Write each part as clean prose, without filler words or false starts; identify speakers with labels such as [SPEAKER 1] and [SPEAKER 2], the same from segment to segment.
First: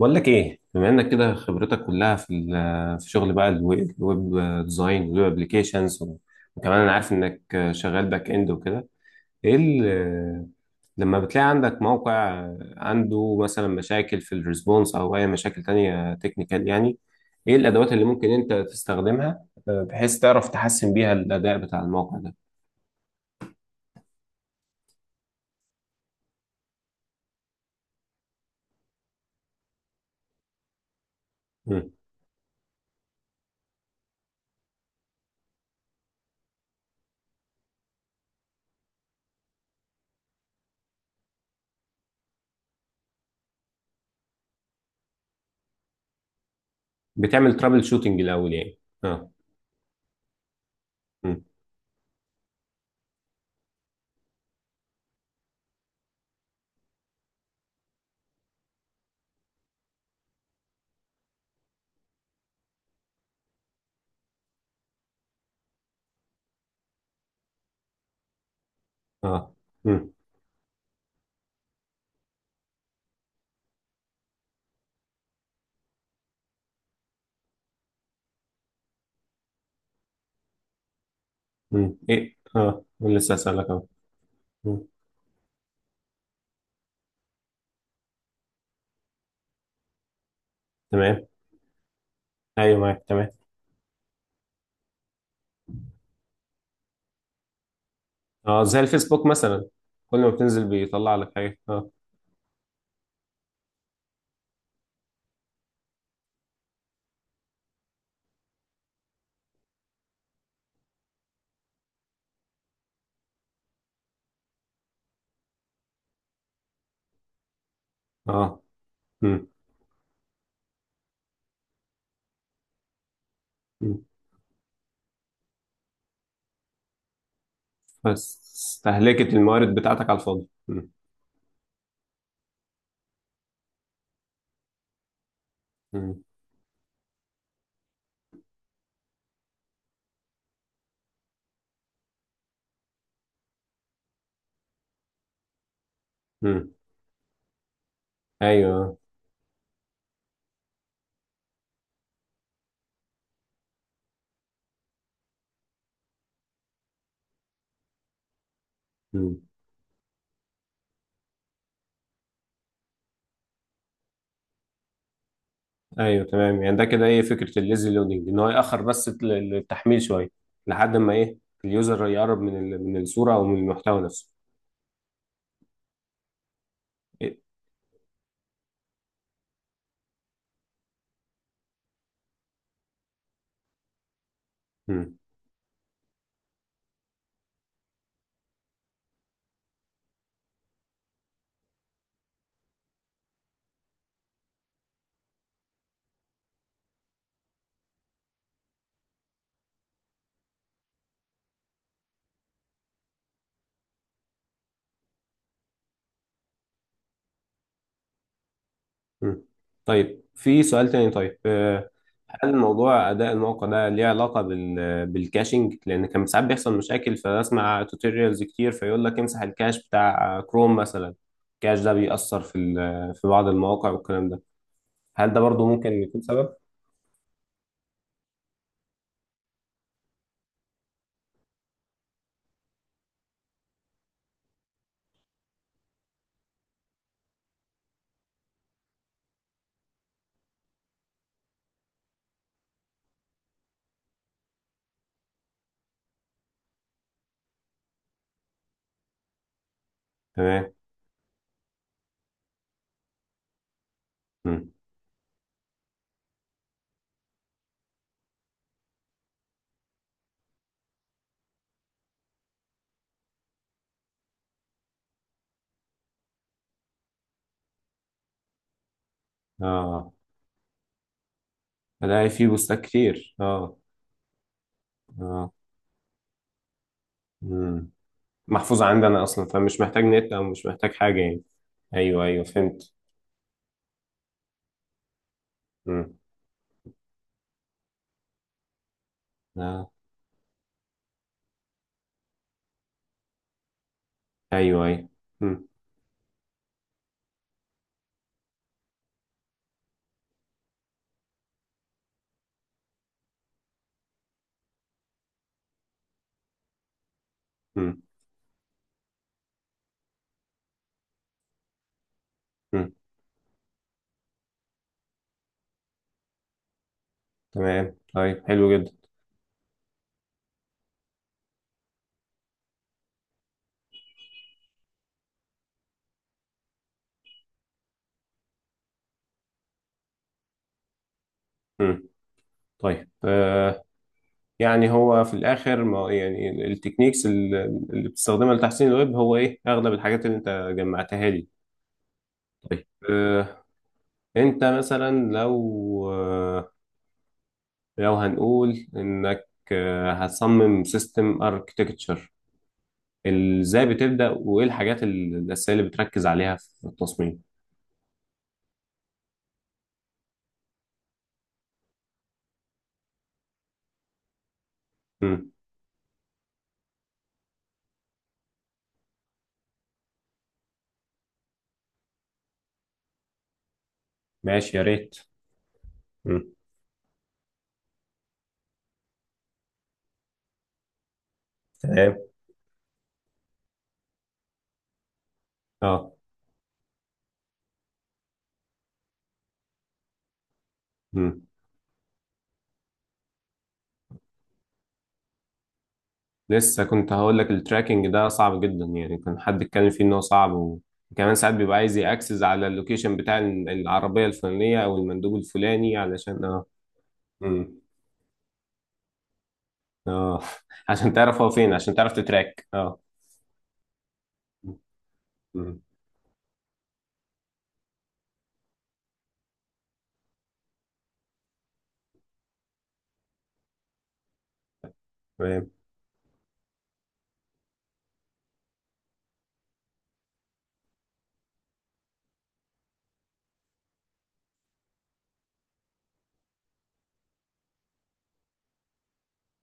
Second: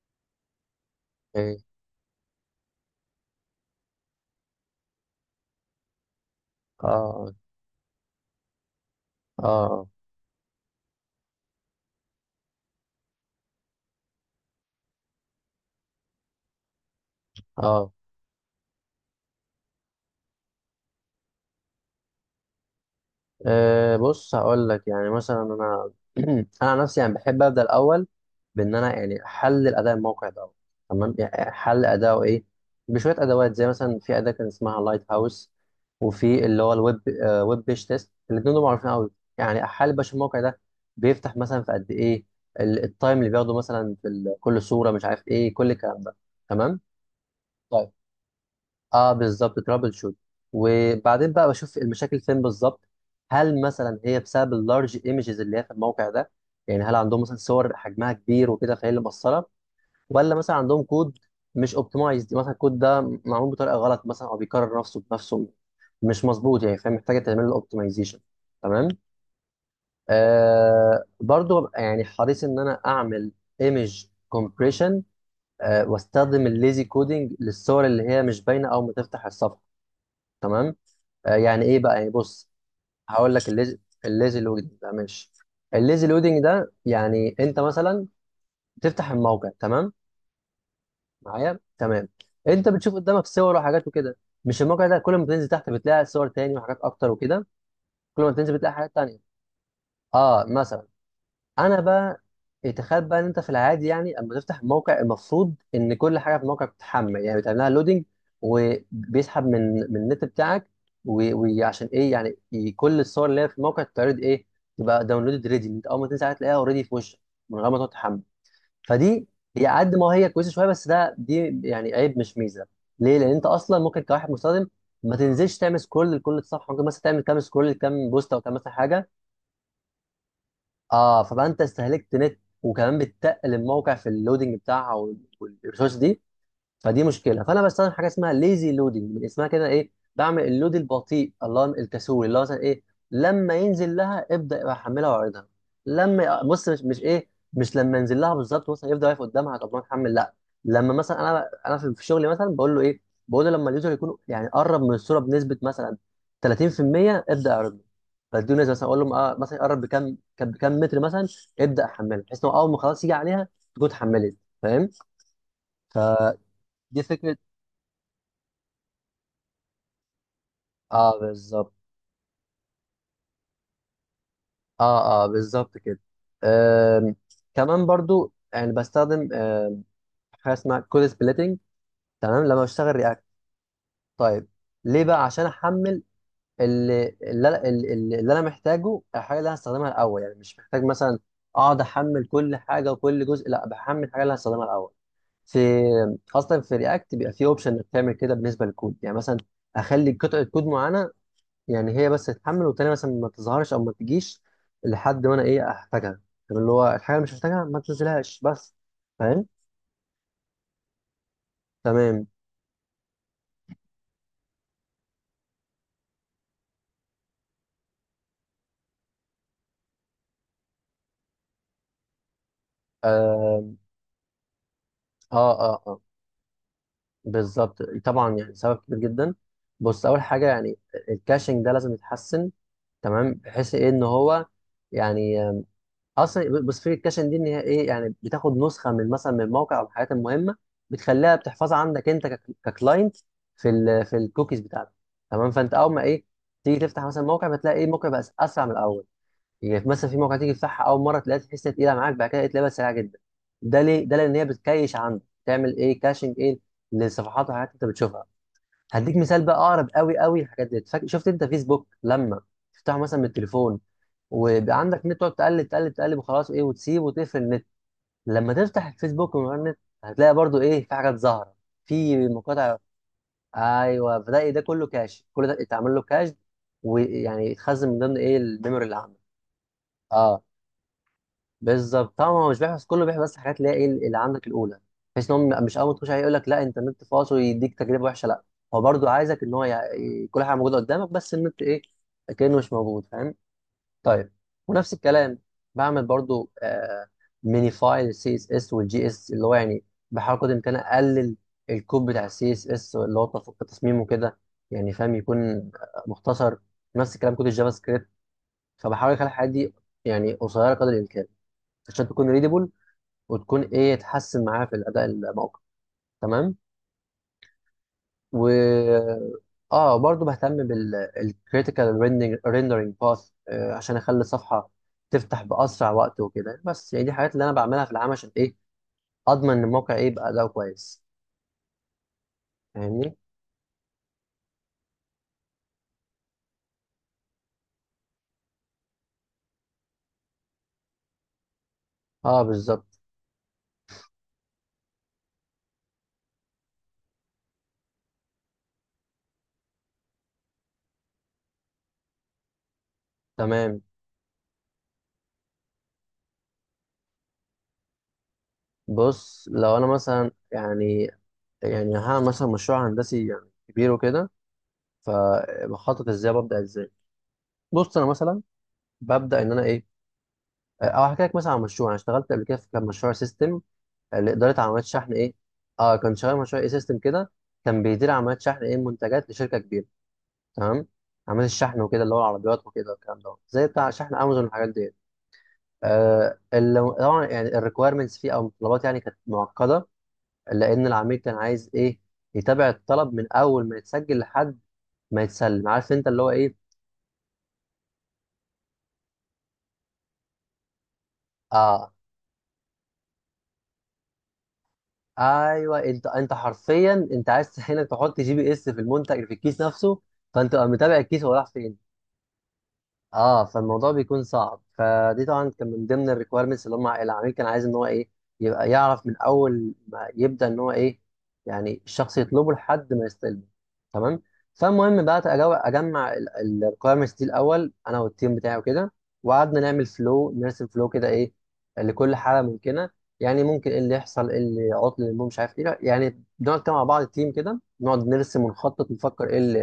[SPEAKER 1] بقول لك ايه، بما انك كده
[SPEAKER 2] ايه
[SPEAKER 1] خبرتك كلها في في شغل، بقى الويب ديزاين والويب ابلكيشنز وكمان انا عارف
[SPEAKER 2] اه
[SPEAKER 1] انك شغال باك اند وكده. ايه
[SPEAKER 2] اه
[SPEAKER 1] لما بتلاقي عندك موقع عنده مثلا مشاكل في الريسبونس او اي مشاكل تانية تكنيكال يعني، ايه
[SPEAKER 2] اه
[SPEAKER 1] الادوات اللي ممكن انت تستخدمها، بحيث تعرف تحسن بيها الاداء بتاع الموقع ده؟
[SPEAKER 2] آه، بص، هقول لك يعني مثلا انا انا عن نفسي يعني بحب ابدا الاول بان انا يعني احلل اداء الموقع ده. تمام، يعني احلل
[SPEAKER 1] مم.
[SPEAKER 2] اداؤه ايه بشويه ادوات، زي مثلا في اداه كان اسمها لايت هاوس، وفي اللي هو الويب ويب بيج تيست. الاثنين دول معروفين قوي. يعني احلل باش الموقع ده بيفتح مثلا في قد ايه التايم اللي بياخده مثلا في كل صوره، مش عارف ايه كل الكلام ده. تمام.
[SPEAKER 1] بتعمل ترابل
[SPEAKER 2] طيب،
[SPEAKER 1] شوتنج الاول يعني،
[SPEAKER 2] اه
[SPEAKER 1] اه؟
[SPEAKER 2] بالظبط ترابل شوت، وبعدين
[SPEAKER 1] مم.
[SPEAKER 2] بقى بشوف المشاكل فين بالظبط. هل مثلا هي بسبب اللارج ايمجز اللي هي في الموقع ده؟ يعني هل عندهم مثلا صور حجمها كبير وكده فهي اللي مقصره، ولا مثلا عندهم كود مش اوبتمايزد؟ مثلا الكود ده معمول بطريقه غلط مثلا، او بيكرر نفسه بنفسه، مش مظبوط يعني، فهي محتاجه تعمل له اوبتمايزيشن. تمام.
[SPEAKER 1] اه. مم.
[SPEAKER 2] آه، برضو ببقى يعني حريص ان انا اعمل ايمج كومبريشن، آه واستخدم الليزي كودينج للصور اللي هي مش باينه او ما تفتح الصفحه. تمام. آه، يعني ايه بقى،
[SPEAKER 1] مم.
[SPEAKER 2] يعني
[SPEAKER 1] ايه،
[SPEAKER 2] بص
[SPEAKER 1] اه،
[SPEAKER 2] هقول
[SPEAKER 1] لسه
[SPEAKER 2] لك.
[SPEAKER 1] اسالك اهو.
[SPEAKER 2] الليزي لودنج
[SPEAKER 1] مم.
[SPEAKER 2] ده ماشي. الليزي لودنج ده يعني انت مثلا تفتح الموقع، تمام
[SPEAKER 1] تمام.
[SPEAKER 2] معايا؟ تمام. انت
[SPEAKER 1] ايوه
[SPEAKER 2] بتشوف
[SPEAKER 1] معاك
[SPEAKER 2] قدامك
[SPEAKER 1] تمام.
[SPEAKER 2] صور وحاجات وكده، مش الموقع ده كل ما تنزل تحت بتلاقي صور تاني وحاجات اكتر وكده؟ كل ما تنزل
[SPEAKER 1] اه،
[SPEAKER 2] بتلاقي
[SPEAKER 1] زي
[SPEAKER 2] حاجات تانية.
[SPEAKER 1] الفيسبوك مثلا، كل ما
[SPEAKER 2] اه
[SPEAKER 1] بتنزل
[SPEAKER 2] مثلا.
[SPEAKER 1] بيطلع لك حاجه،
[SPEAKER 2] انا
[SPEAKER 1] اه.
[SPEAKER 2] بقى إيه، تخيل بقى ان انت في العادي يعني اما تفتح الموقع، المفروض ان كل حاجه في الموقع بتتحمل، يعني بتعملها لودنج، وبيسحب من النت بتاعك. و- وعشان ايه يعني كل الصور اللي هي في الموقع تتعرض ايه، تبقى داونلودد ريدي، انت اول ما تنزل عليها تلاقيها اوريدي في وشك، من غير ما تقعد تحمل.
[SPEAKER 1] اه.
[SPEAKER 2] فدي
[SPEAKER 1] امم.
[SPEAKER 2] هي قد ما هي كويسه شويه، بس دي يعني عيب مش ميزه. ليه؟ لان انت اصلا ممكن
[SPEAKER 1] أمم.
[SPEAKER 2] كواحد مستخدم ما تنزلش تعمل سكرول لكل الصفحه، ممكن مثلا تعمل كام سكرول لكام بوست او
[SPEAKER 1] بس
[SPEAKER 2] كام مثلا حاجه.
[SPEAKER 1] استهلكت الموارد بتاعتك على الفاضي، امم.
[SPEAKER 2] اه، فبقى انت استهلكت نت، وكمان بتقل الموقع في اللودنج بتاعها والريسورس دي.
[SPEAKER 1] أمم.
[SPEAKER 2] فدي مشكله، فانا بستخدم حاجه اسمها ليزي لودنج، من اسمها كده ايه، بعمل اللود البطيء، الله الكسول، اللي هو مثلا ايه، لما ينزل لها ابدا يبقى احملها واعرضها. لما بص
[SPEAKER 1] أمم.
[SPEAKER 2] مش, مش ايه مش لما ينزل لها بالظبط مثلا،
[SPEAKER 1] ايوه.
[SPEAKER 2] يفضل واقف قدامها، طب ما نحمل، لا. لما مثلا انا في شغلي مثلا بقول له ايه، بقول له لما اليوزر يكون يعني قرب من الصوره بنسبه مثلا 30% ابدا اعرضه. بديه نسبه مثلا، اقول له آه
[SPEAKER 1] امم.
[SPEAKER 2] مثلا يقرب بكام بكام متر مثلا ابدا احمله، بحيث انه اول ما خلاص يجي عليها تكون اتحملت. فاهم؟
[SPEAKER 1] ايوه تمام، يعني ده
[SPEAKER 2] فدي
[SPEAKER 1] كده ايه
[SPEAKER 2] فكره.
[SPEAKER 1] فكره الليزي لودنج، ان هو ياخر بس التحميل شويه لحد ما
[SPEAKER 2] اه
[SPEAKER 1] ايه
[SPEAKER 2] بالظبط.
[SPEAKER 1] اليوزر يقرب من من الصوره او من المحتوى نفسه.
[SPEAKER 2] اه اه بالظبط كده. آم،
[SPEAKER 1] إيه؟
[SPEAKER 2] كمان برضو يعني بستخدم حاجه اسمها كود سبليتنج، تمام، لما بشتغل رياكت. طيب، ليه
[SPEAKER 1] أمم.
[SPEAKER 2] بقى؟ عشان احمل اللي اللي, أنا- اللي, اللي انا محتاجه، الحاجه اللي انا هستخدمها الاول، يعني مش محتاج مثلا اقعد احمل كل حاجه وكل جزء، لا بحمل الحاجه اللي أنا هستخدمها الاول. في خاصه في رياكت بيبقى في اوبشن انك تعمل كده بالنسبه للكود، يعني مثلا اخلي قطعه كود معينه يعني هي بس تتحمل، والتانية مثلا ما تظهرش او ما تجيش لحد ما انا ايه احتاجها. طب اللي هو الحاجه اللي مش محتاجها ما تنزلهاش بس.
[SPEAKER 1] أمم.
[SPEAKER 2] فاهم؟
[SPEAKER 1] طيب، في سؤال تاني. طيب، آه،
[SPEAKER 2] تمام.
[SPEAKER 1] هل موضوع اداء الموقع ده ليه علاقه بال بالكاشنج؟ لان كان ساعات بيحصل مشاكل، فاسمع توتوريالز كتير فيقول لك امسح الكاش بتاع كروم مثلا. الكاش ده بيأثر في في بعض
[SPEAKER 2] اه
[SPEAKER 1] المواقع والكلام ده، هل
[SPEAKER 2] اه
[SPEAKER 1] ده برضو
[SPEAKER 2] اه,
[SPEAKER 1] ممكن
[SPEAKER 2] آه.
[SPEAKER 1] يكون سبب؟
[SPEAKER 2] بالظبط طبعا، يعني سبب كبير جدا. بص اول حاجه يعني، الكاشنج ده لازم يتحسن، تمام، بحيث ايه ان هو يعني اصل بص في الكاشن دي ان هي ايه، يعني بتاخد نسخه من مثلا من موقع او الحاجات المهمه، بتخليها بتحفظها عندك انت ككلاينت في في الكوكيز بتاعتك. تمام، فانت اول ما ايه تيجي تفتح مثلا موقع بتلاقي ايه الموقع بقى اسرع من الاول. يعني مثلا في موقع تيجي
[SPEAKER 1] تمام.
[SPEAKER 2] تفتحها اول مره تلاقيها تحس إنها تقيله معاك، بعد كده تلاقيها بقت سريعه جدا. ده ليه؟ ده لان هي
[SPEAKER 1] مم.
[SPEAKER 2] بتكيش عندك، تعمل ايه، كاشنج ايه للصفحات والحاجات اللي انت بتشوفها. هديك مثال بقى اقرب قوي قوي الحاجات دي. شفت انت فيسبوك لما تفتحه مثلا من التليفون، ويبقى عندك نت، تقعد تقلب تقلب وخلاص ايه، وتسيب وتقفل النت، لما تفتح الفيسبوك من غير نت
[SPEAKER 1] اه.
[SPEAKER 2] هتلاقي برضو ايه في حاجات ظاهره، في
[SPEAKER 1] الاقي فيه
[SPEAKER 2] مقاطع.
[SPEAKER 1] بوستات كتير، اه.
[SPEAKER 2] ايوه، فده إيه، ده كله كاش، كل
[SPEAKER 1] اه.
[SPEAKER 2] ده اتعمل له كاش، ويعني يتخزن
[SPEAKER 1] مم.
[SPEAKER 2] من ضمن ايه الميموري
[SPEAKER 1] محفوظه
[SPEAKER 2] اللي عندك.
[SPEAKER 1] عندنا اصلا، فمش محتاج نت
[SPEAKER 2] اه
[SPEAKER 1] او مش محتاج حاجه يعني.
[SPEAKER 2] بالظبط
[SPEAKER 1] ايوه
[SPEAKER 2] طبعا،
[SPEAKER 1] ايوه،
[SPEAKER 2] هو مش بيحفظ
[SPEAKER 1] فهمت.
[SPEAKER 2] كله، بيحفظ بس حاجات اللي هي ايه اللي عندك الاولى، بحيث ان هو مش اول ما تخش
[SPEAKER 1] مم.
[SPEAKER 2] عليه يقول لك لا انت النت فاصل ويديك تجربه وحشه، لا، هو برضو عايزك ان هو
[SPEAKER 1] اه.
[SPEAKER 2] كل حاجه موجوده قدامك، بس النت ايه، كانه مش موجود. فاهم؟ طيب.
[SPEAKER 1] ايوه
[SPEAKER 2] ونفس
[SPEAKER 1] ايوه.
[SPEAKER 2] الكلام
[SPEAKER 1] مم.
[SPEAKER 2] بعمل برضو آه ميني فايل السي اس اس والجي اس، اللي هو يعني بحاول قدر الامكان اقلل الكود بتاع السي اس اس اللي هو التصميم وكده، يعني فاهم، يكون آه، مختصر. نفس الكلام كود الجافا
[SPEAKER 1] مم.
[SPEAKER 2] سكريبت. فبحاول اخلي الحاجات دي يعني قصيره قدر الامكان، عشان تكون ريدبل،
[SPEAKER 1] مم.
[SPEAKER 2] وتكون ايه تحسن معايا في الاداء الموقع. تمام.
[SPEAKER 1] تمام،
[SPEAKER 2] و
[SPEAKER 1] طيب حلو جدا.
[SPEAKER 2] اه برضو بهتم بالكريتيكال rendering باث، عشان اخلي الصفحه تفتح باسرع وقت وكده. بس يعني دي حاجات اللي انا بعملها في العام عشان ايه، اضمن ان الموقع ايه يبقى اداؤه كويس.
[SPEAKER 1] مم. طيب
[SPEAKER 2] فاهمني؟
[SPEAKER 1] آه، يعني هو في الاخر ما يعني التكنيكس اللي بتستخدمها لتحسين الويب، هو ايه اغلب الحاجات اللي انت جمعتها لي؟
[SPEAKER 2] اه
[SPEAKER 1] طيب
[SPEAKER 2] بالظبط.
[SPEAKER 1] آه، انت مثلا لو آه، لو هنقول انك آه هتصمم سيستم اركتكتشر،
[SPEAKER 2] تمام.
[SPEAKER 1] ازاي بتبدأ وايه الحاجات الاساسيه اللي بتركز عليها في التصميم؟
[SPEAKER 2] بص لو انا مثلا يعني، يعني هعمل مثلا مشروع هندسي يعني كبير وكده،
[SPEAKER 1] مم.
[SPEAKER 2] فبخطط ازاي، ببدا ازاي. بص انا مثلا ببدا ان انا ايه، او هحكي لك مثلا عن مشروع انا اشتغلت قبل كده في، كان مشروع سيستم لاداره
[SPEAKER 1] ماشي، يا
[SPEAKER 2] عمليات الشحن
[SPEAKER 1] ريت.
[SPEAKER 2] ايه. اه كان شغال
[SPEAKER 1] مم.
[SPEAKER 2] مشروع اي سيستم كده، كان بيدير عمليات شحن ايه منتجات لشركه كبيره. تمام. عمليات الشحن وكده، اللي
[SPEAKER 1] تمام.
[SPEAKER 2] هو العربيات وكده والكلام ده، زي بتاع شحن امازون والحاجات دي.
[SPEAKER 1] اه.
[SPEAKER 2] آه اللي طبعا يعني الريكويرمنتس فيه او الطلبات يعني كانت معقده، لان العميل كان
[SPEAKER 1] مم.
[SPEAKER 2] عايز ايه يتابع الطلب من اول ما يتسجل لحد ما يتسلم، عارف انت اللي هو ايه.
[SPEAKER 1] لسه كنت هقول لك، التراكنج ده صعب جدا يعني، كان حد اتكلم فيه ان هو صعب وكمان ساعات بيبقى
[SPEAKER 2] اه
[SPEAKER 1] عايز ياكسس على اللوكيشن بتاع العربيه الفلانيه او المندوب
[SPEAKER 2] ايوه،
[SPEAKER 1] الفلاني
[SPEAKER 2] انت
[SPEAKER 1] علشان اه.
[SPEAKER 2] حرفيا انت عايز
[SPEAKER 1] امم.
[SPEAKER 2] هنا تحط جي بي اس في المنتج في الكيس نفسه،
[SPEAKER 1] اه.
[SPEAKER 2] فانت تبقى متابع
[SPEAKER 1] عشان
[SPEAKER 2] الكيس هو
[SPEAKER 1] تعرف
[SPEAKER 2] راح
[SPEAKER 1] هو فين،
[SPEAKER 2] فين.
[SPEAKER 1] عشان تعرف تتراك، اه.
[SPEAKER 2] اه، فالموضوع بيكون صعب. فدي طبعا كان
[SPEAKER 1] امم.
[SPEAKER 2] من ضمن الريكويرمنتس اللي هم العميل كان عايز ان هو ايه يبقى يعرف من اول ما يبدا ان هو ايه، يعني الشخص يطلبه لحد ما يستلمه. تمام. فالمهم بقى
[SPEAKER 1] تمام.
[SPEAKER 2] اجمع الريكويرمنتس دي الاول انا والتيم بتاعي وكده، وقعدنا نعمل فلو، نرسم فلو كده ايه لكل حاله ممكنه. يعني ممكن ايه اللي يحصل، ايه اللي عطل، اللي مش عارف ايه، يعني بنقعد كده مع بعض التيم كده نقعد نرسم ونخطط، نفكر ايه اللي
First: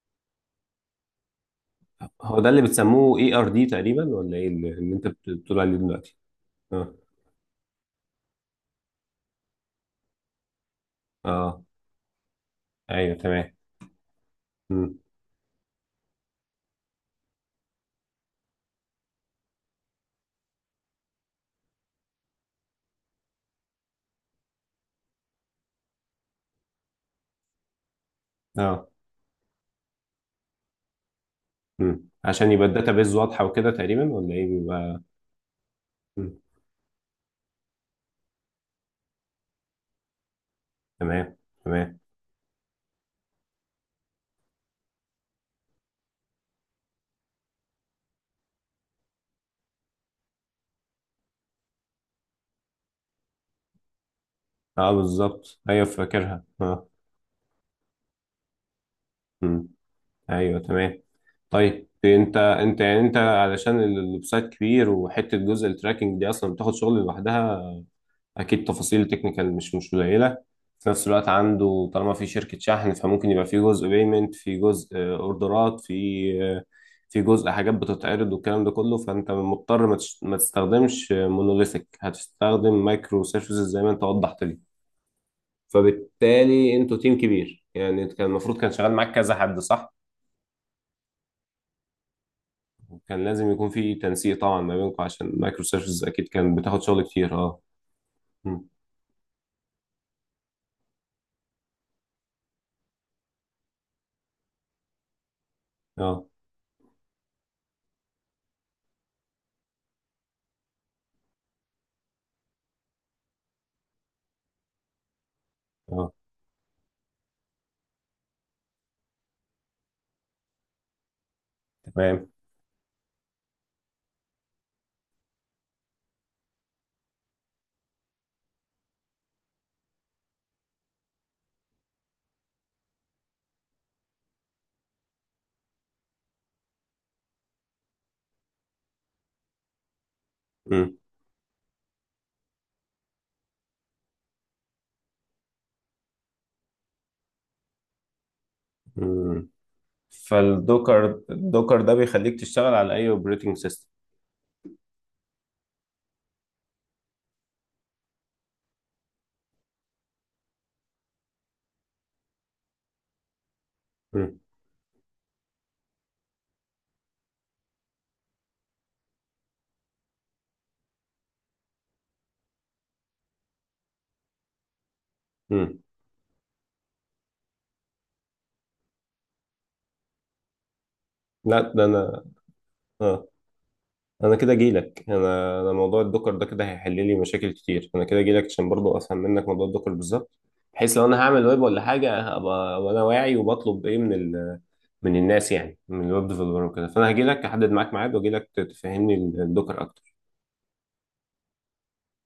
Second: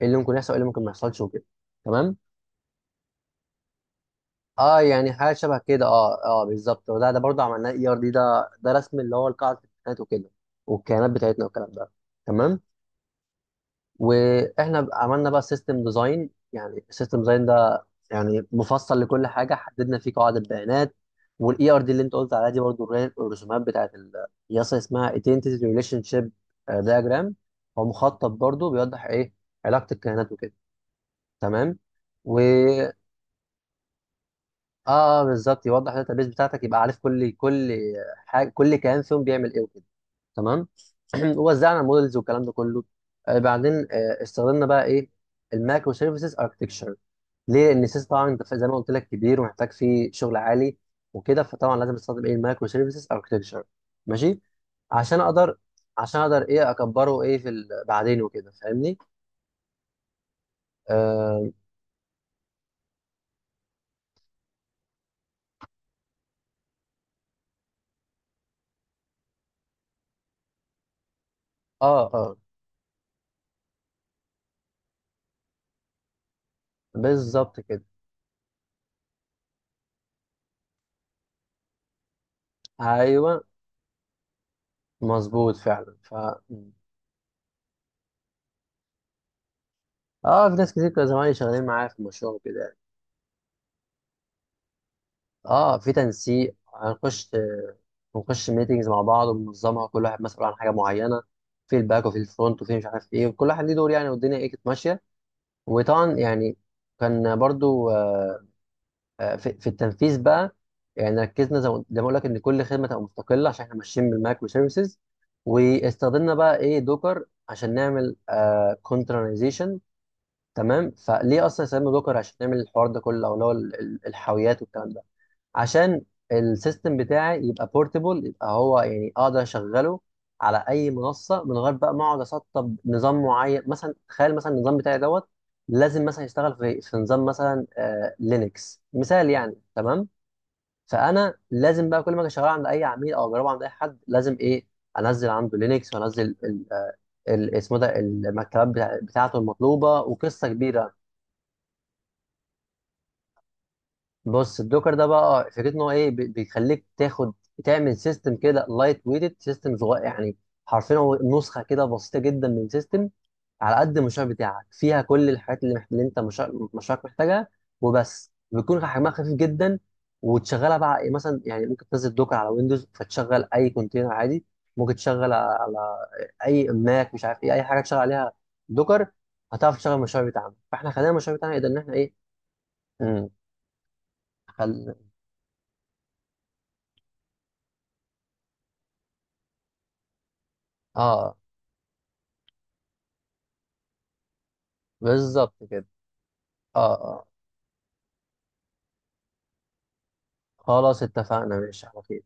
[SPEAKER 2] إيه اللي ممكن يحصل، ايه اللي ممكن ما يحصلش وكده. تمام.
[SPEAKER 1] هو ده اللي بتسموه ERD تقريبا، ولا ايه اللي
[SPEAKER 2] اه
[SPEAKER 1] اللي انت
[SPEAKER 2] يعني حاجه شبه
[SPEAKER 1] بتقول عليه
[SPEAKER 2] كده،
[SPEAKER 1] دلوقتي؟
[SPEAKER 2] اه اه بالظبط،
[SPEAKER 1] اه.
[SPEAKER 2] وده ده برضه عملناه، اي ار دي، ده ده رسم اللي هو القاعده الكائنات وكده والكيانات بتاعتنا
[SPEAKER 1] اه.
[SPEAKER 2] والكلام ده. تمام.
[SPEAKER 1] ايوه تمام.
[SPEAKER 2] واحنا بقى
[SPEAKER 1] امم.
[SPEAKER 2] عملنا بقى سيستم ديزاين. يعني السيستم ديزاين ده يعني مفصل لكل حاجه، حددنا فيه قواعد البيانات. والاي ار دي اللي انت قلت عليها دي برضه الرسومات بتاعت القياس اسمها ايدنتيتي ريليشن شيب دياجرام، هو مخطط برضه
[SPEAKER 1] اه.
[SPEAKER 2] بيوضح ايه علاقه الكائنات وكده. تمام.
[SPEAKER 1] امم، عشان يبقى الداتابيز واضحه وكده تقريبا، ولا ايه بيبقى؟
[SPEAKER 2] اه بالظبط يوضح الداتا بيس
[SPEAKER 1] مم.
[SPEAKER 2] بتاعتك، يبقى عارف كل حاجه، كل كيان فيهم بيعمل ايه وكده. تمام.
[SPEAKER 1] تمام.
[SPEAKER 2] ووزعنا
[SPEAKER 1] تمام.
[SPEAKER 2] مودلز والكلام ده كله. آه بعدين آه استخدمنا بقى ايه المايكرو سيرفيسز اركتكتشر. ليه؟ لان السيس طبعا انت زي ما قلت لك كبير ومحتاج فيه شغل عالي وكده، فطبعا لازم استخدم ايه المايكرو سيرفيسز اركتكتشر. ماشي.
[SPEAKER 1] اه
[SPEAKER 2] عشان اقدر،
[SPEAKER 1] بالظبط، ايوه
[SPEAKER 2] عشان اقدر
[SPEAKER 1] فاكرها،
[SPEAKER 2] ايه
[SPEAKER 1] اه.
[SPEAKER 2] اكبره ايه في بعدين وكده، فاهمني؟
[SPEAKER 1] مم. ايوه تمام.
[SPEAKER 2] اه
[SPEAKER 1] طيب انت يعني، انت علشان الويب سايت كبير، وحته جزء التراكنج دي اصلا بتاخد شغل لوحدها، اكيد تفاصيل تكنيكال مش قليله. في نفس الوقت عنده،
[SPEAKER 2] اه,
[SPEAKER 1] طالما في
[SPEAKER 2] آه
[SPEAKER 1] شركه شحن، فممكن يبقى في جزء بيمنت، في جزء آه، اوردرات، في آه، في جزء
[SPEAKER 2] بالظبط
[SPEAKER 1] حاجات
[SPEAKER 2] كده.
[SPEAKER 1] بتتعرض والكلام ده كله، فانت مضطر ما تستخدمش مونوليثيك، هتستخدم مايكرو
[SPEAKER 2] ايوه
[SPEAKER 1] سيرفيسز زي ما انت وضحت لي.
[SPEAKER 2] مظبوط فعلا. ف
[SPEAKER 1] فبالتالي انتوا تيم كبير يعني، كان المفروض كان شغال معاك كذا حد، صح؟
[SPEAKER 2] اه في ناس كتير كانوا زمايلي شغالين معايا في المشروع وكده يعني.
[SPEAKER 1] كان لازم يكون في تنسيق طبعا ما بينكم، عشان مايكرو
[SPEAKER 2] اه في
[SPEAKER 1] سيرفيسز اكيد
[SPEAKER 2] تنسيق،
[SPEAKER 1] كان بتاخد شغل كتير، اه.
[SPEAKER 2] بنخش
[SPEAKER 1] مم.
[SPEAKER 2] ميتنجز مع بعض وننظمها، كل واحد مسؤول عن حاجه معينه، في الباك وفي الفرونت وفي مش عارف ايه، وكل واحد ليه دور يعني، والدنيا ايه كانت ماشيه. وطبعا
[SPEAKER 1] اه.
[SPEAKER 2] يعني كان برضو في في التنفيذ بقى، يعني ركزنا زي ما اقول لك ان كل خدمه تبقى مستقله عشان احنا ماشيين بالمايكرو سيرفيسز.
[SPEAKER 1] اه.
[SPEAKER 2] واستخدمنا بقى ايه دوكر عشان نعمل كونترنايزيشن. تمام. فليه اصلا يستخدموا دوكر
[SPEAKER 1] تمام.
[SPEAKER 2] عشان نعمل الحوار ده كله، او اللي هو الحاويات والكلام ده؟ عشان السيستم بتاعي يبقى بورتبل، يبقى هو يعني اقدر اشغله على اي منصه من غير بقى ما اقعد اسطب نظام معين. مثلا تخيل مثلا النظام بتاعي دوت، لازم مثلا يشتغل في في نظام مثلا آه لينكس مثال يعني. تمام.
[SPEAKER 1] مم.
[SPEAKER 2] فانا لازم بقى كل ما اجي اشغله عند اي عميل او اجربه عند اي حد لازم ايه انزل عنده لينكس وانزل اسمه ده المكتبات بتاعته
[SPEAKER 1] مم.
[SPEAKER 2] المطلوبه، وقصه كبيره.
[SPEAKER 1] فالدوكر ده بيخليك تشتغل على اي اوبريتنج سيستم؟
[SPEAKER 2] بص الدوكر ده بقى اه فكرته ان هو ايه بيخليك تاخد تعمل سيستم كده، لايت ويتد سيستم صغير يعني، حرفيا هو نسخه كده بسيطه جدا من سيستم على قد المشروع بتاعك، فيها كل الحاجات اللي انت مشروعك محتاجها وبس، بيكون حجمها خفيف جدا، وتشغلها بقى إيه مثلا. يعني ممكن تنزل دوكر على ويندوز فتشغل اي كونتينر عادي، ممكن تشغل على اي ماك، مش عارف ايه، اي حاجه تشغل عليها دوكر هتعرف تشغل المشروع بتاعنا. فاحنا خلينا المشروع بتاعنا
[SPEAKER 1] لا
[SPEAKER 2] يقدر ان
[SPEAKER 1] ده
[SPEAKER 2] احنا ايه.
[SPEAKER 1] انا، آه.
[SPEAKER 2] مم.
[SPEAKER 1] انا كده
[SPEAKER 2] خل...
[SPEAKER 1] جايلك، انا موضوع الدكر ده كده هيحل لي مشاكل كتير. انا كده جايلك عشان برضو افهم منك موضوع الدكر بالظبط، بحيث لو انا
[SPEAKER 2] اه
[SPEAKER 1] هعمل ويب ولا حاجه ابقى وانا واعي، وبطلب ايه من ال... من الناس
[SPEAKER 2] بالظبط
[SPEAKER 1] يعني،
[SPEAKER 2] كده.
[SPEAKER 1] من الويب ديفلوبر وكده.
[SPEAKER 2] اه
[SPEAKER 1] فانا
[SPEAKER 2] اه.
[SPEAKER 1] هجيلك احدد معاك ميعاد واجيلك تفهمني الدكر اكتر.
[SPEAKER 2] خلاص اتفقنا، ماشي على خير.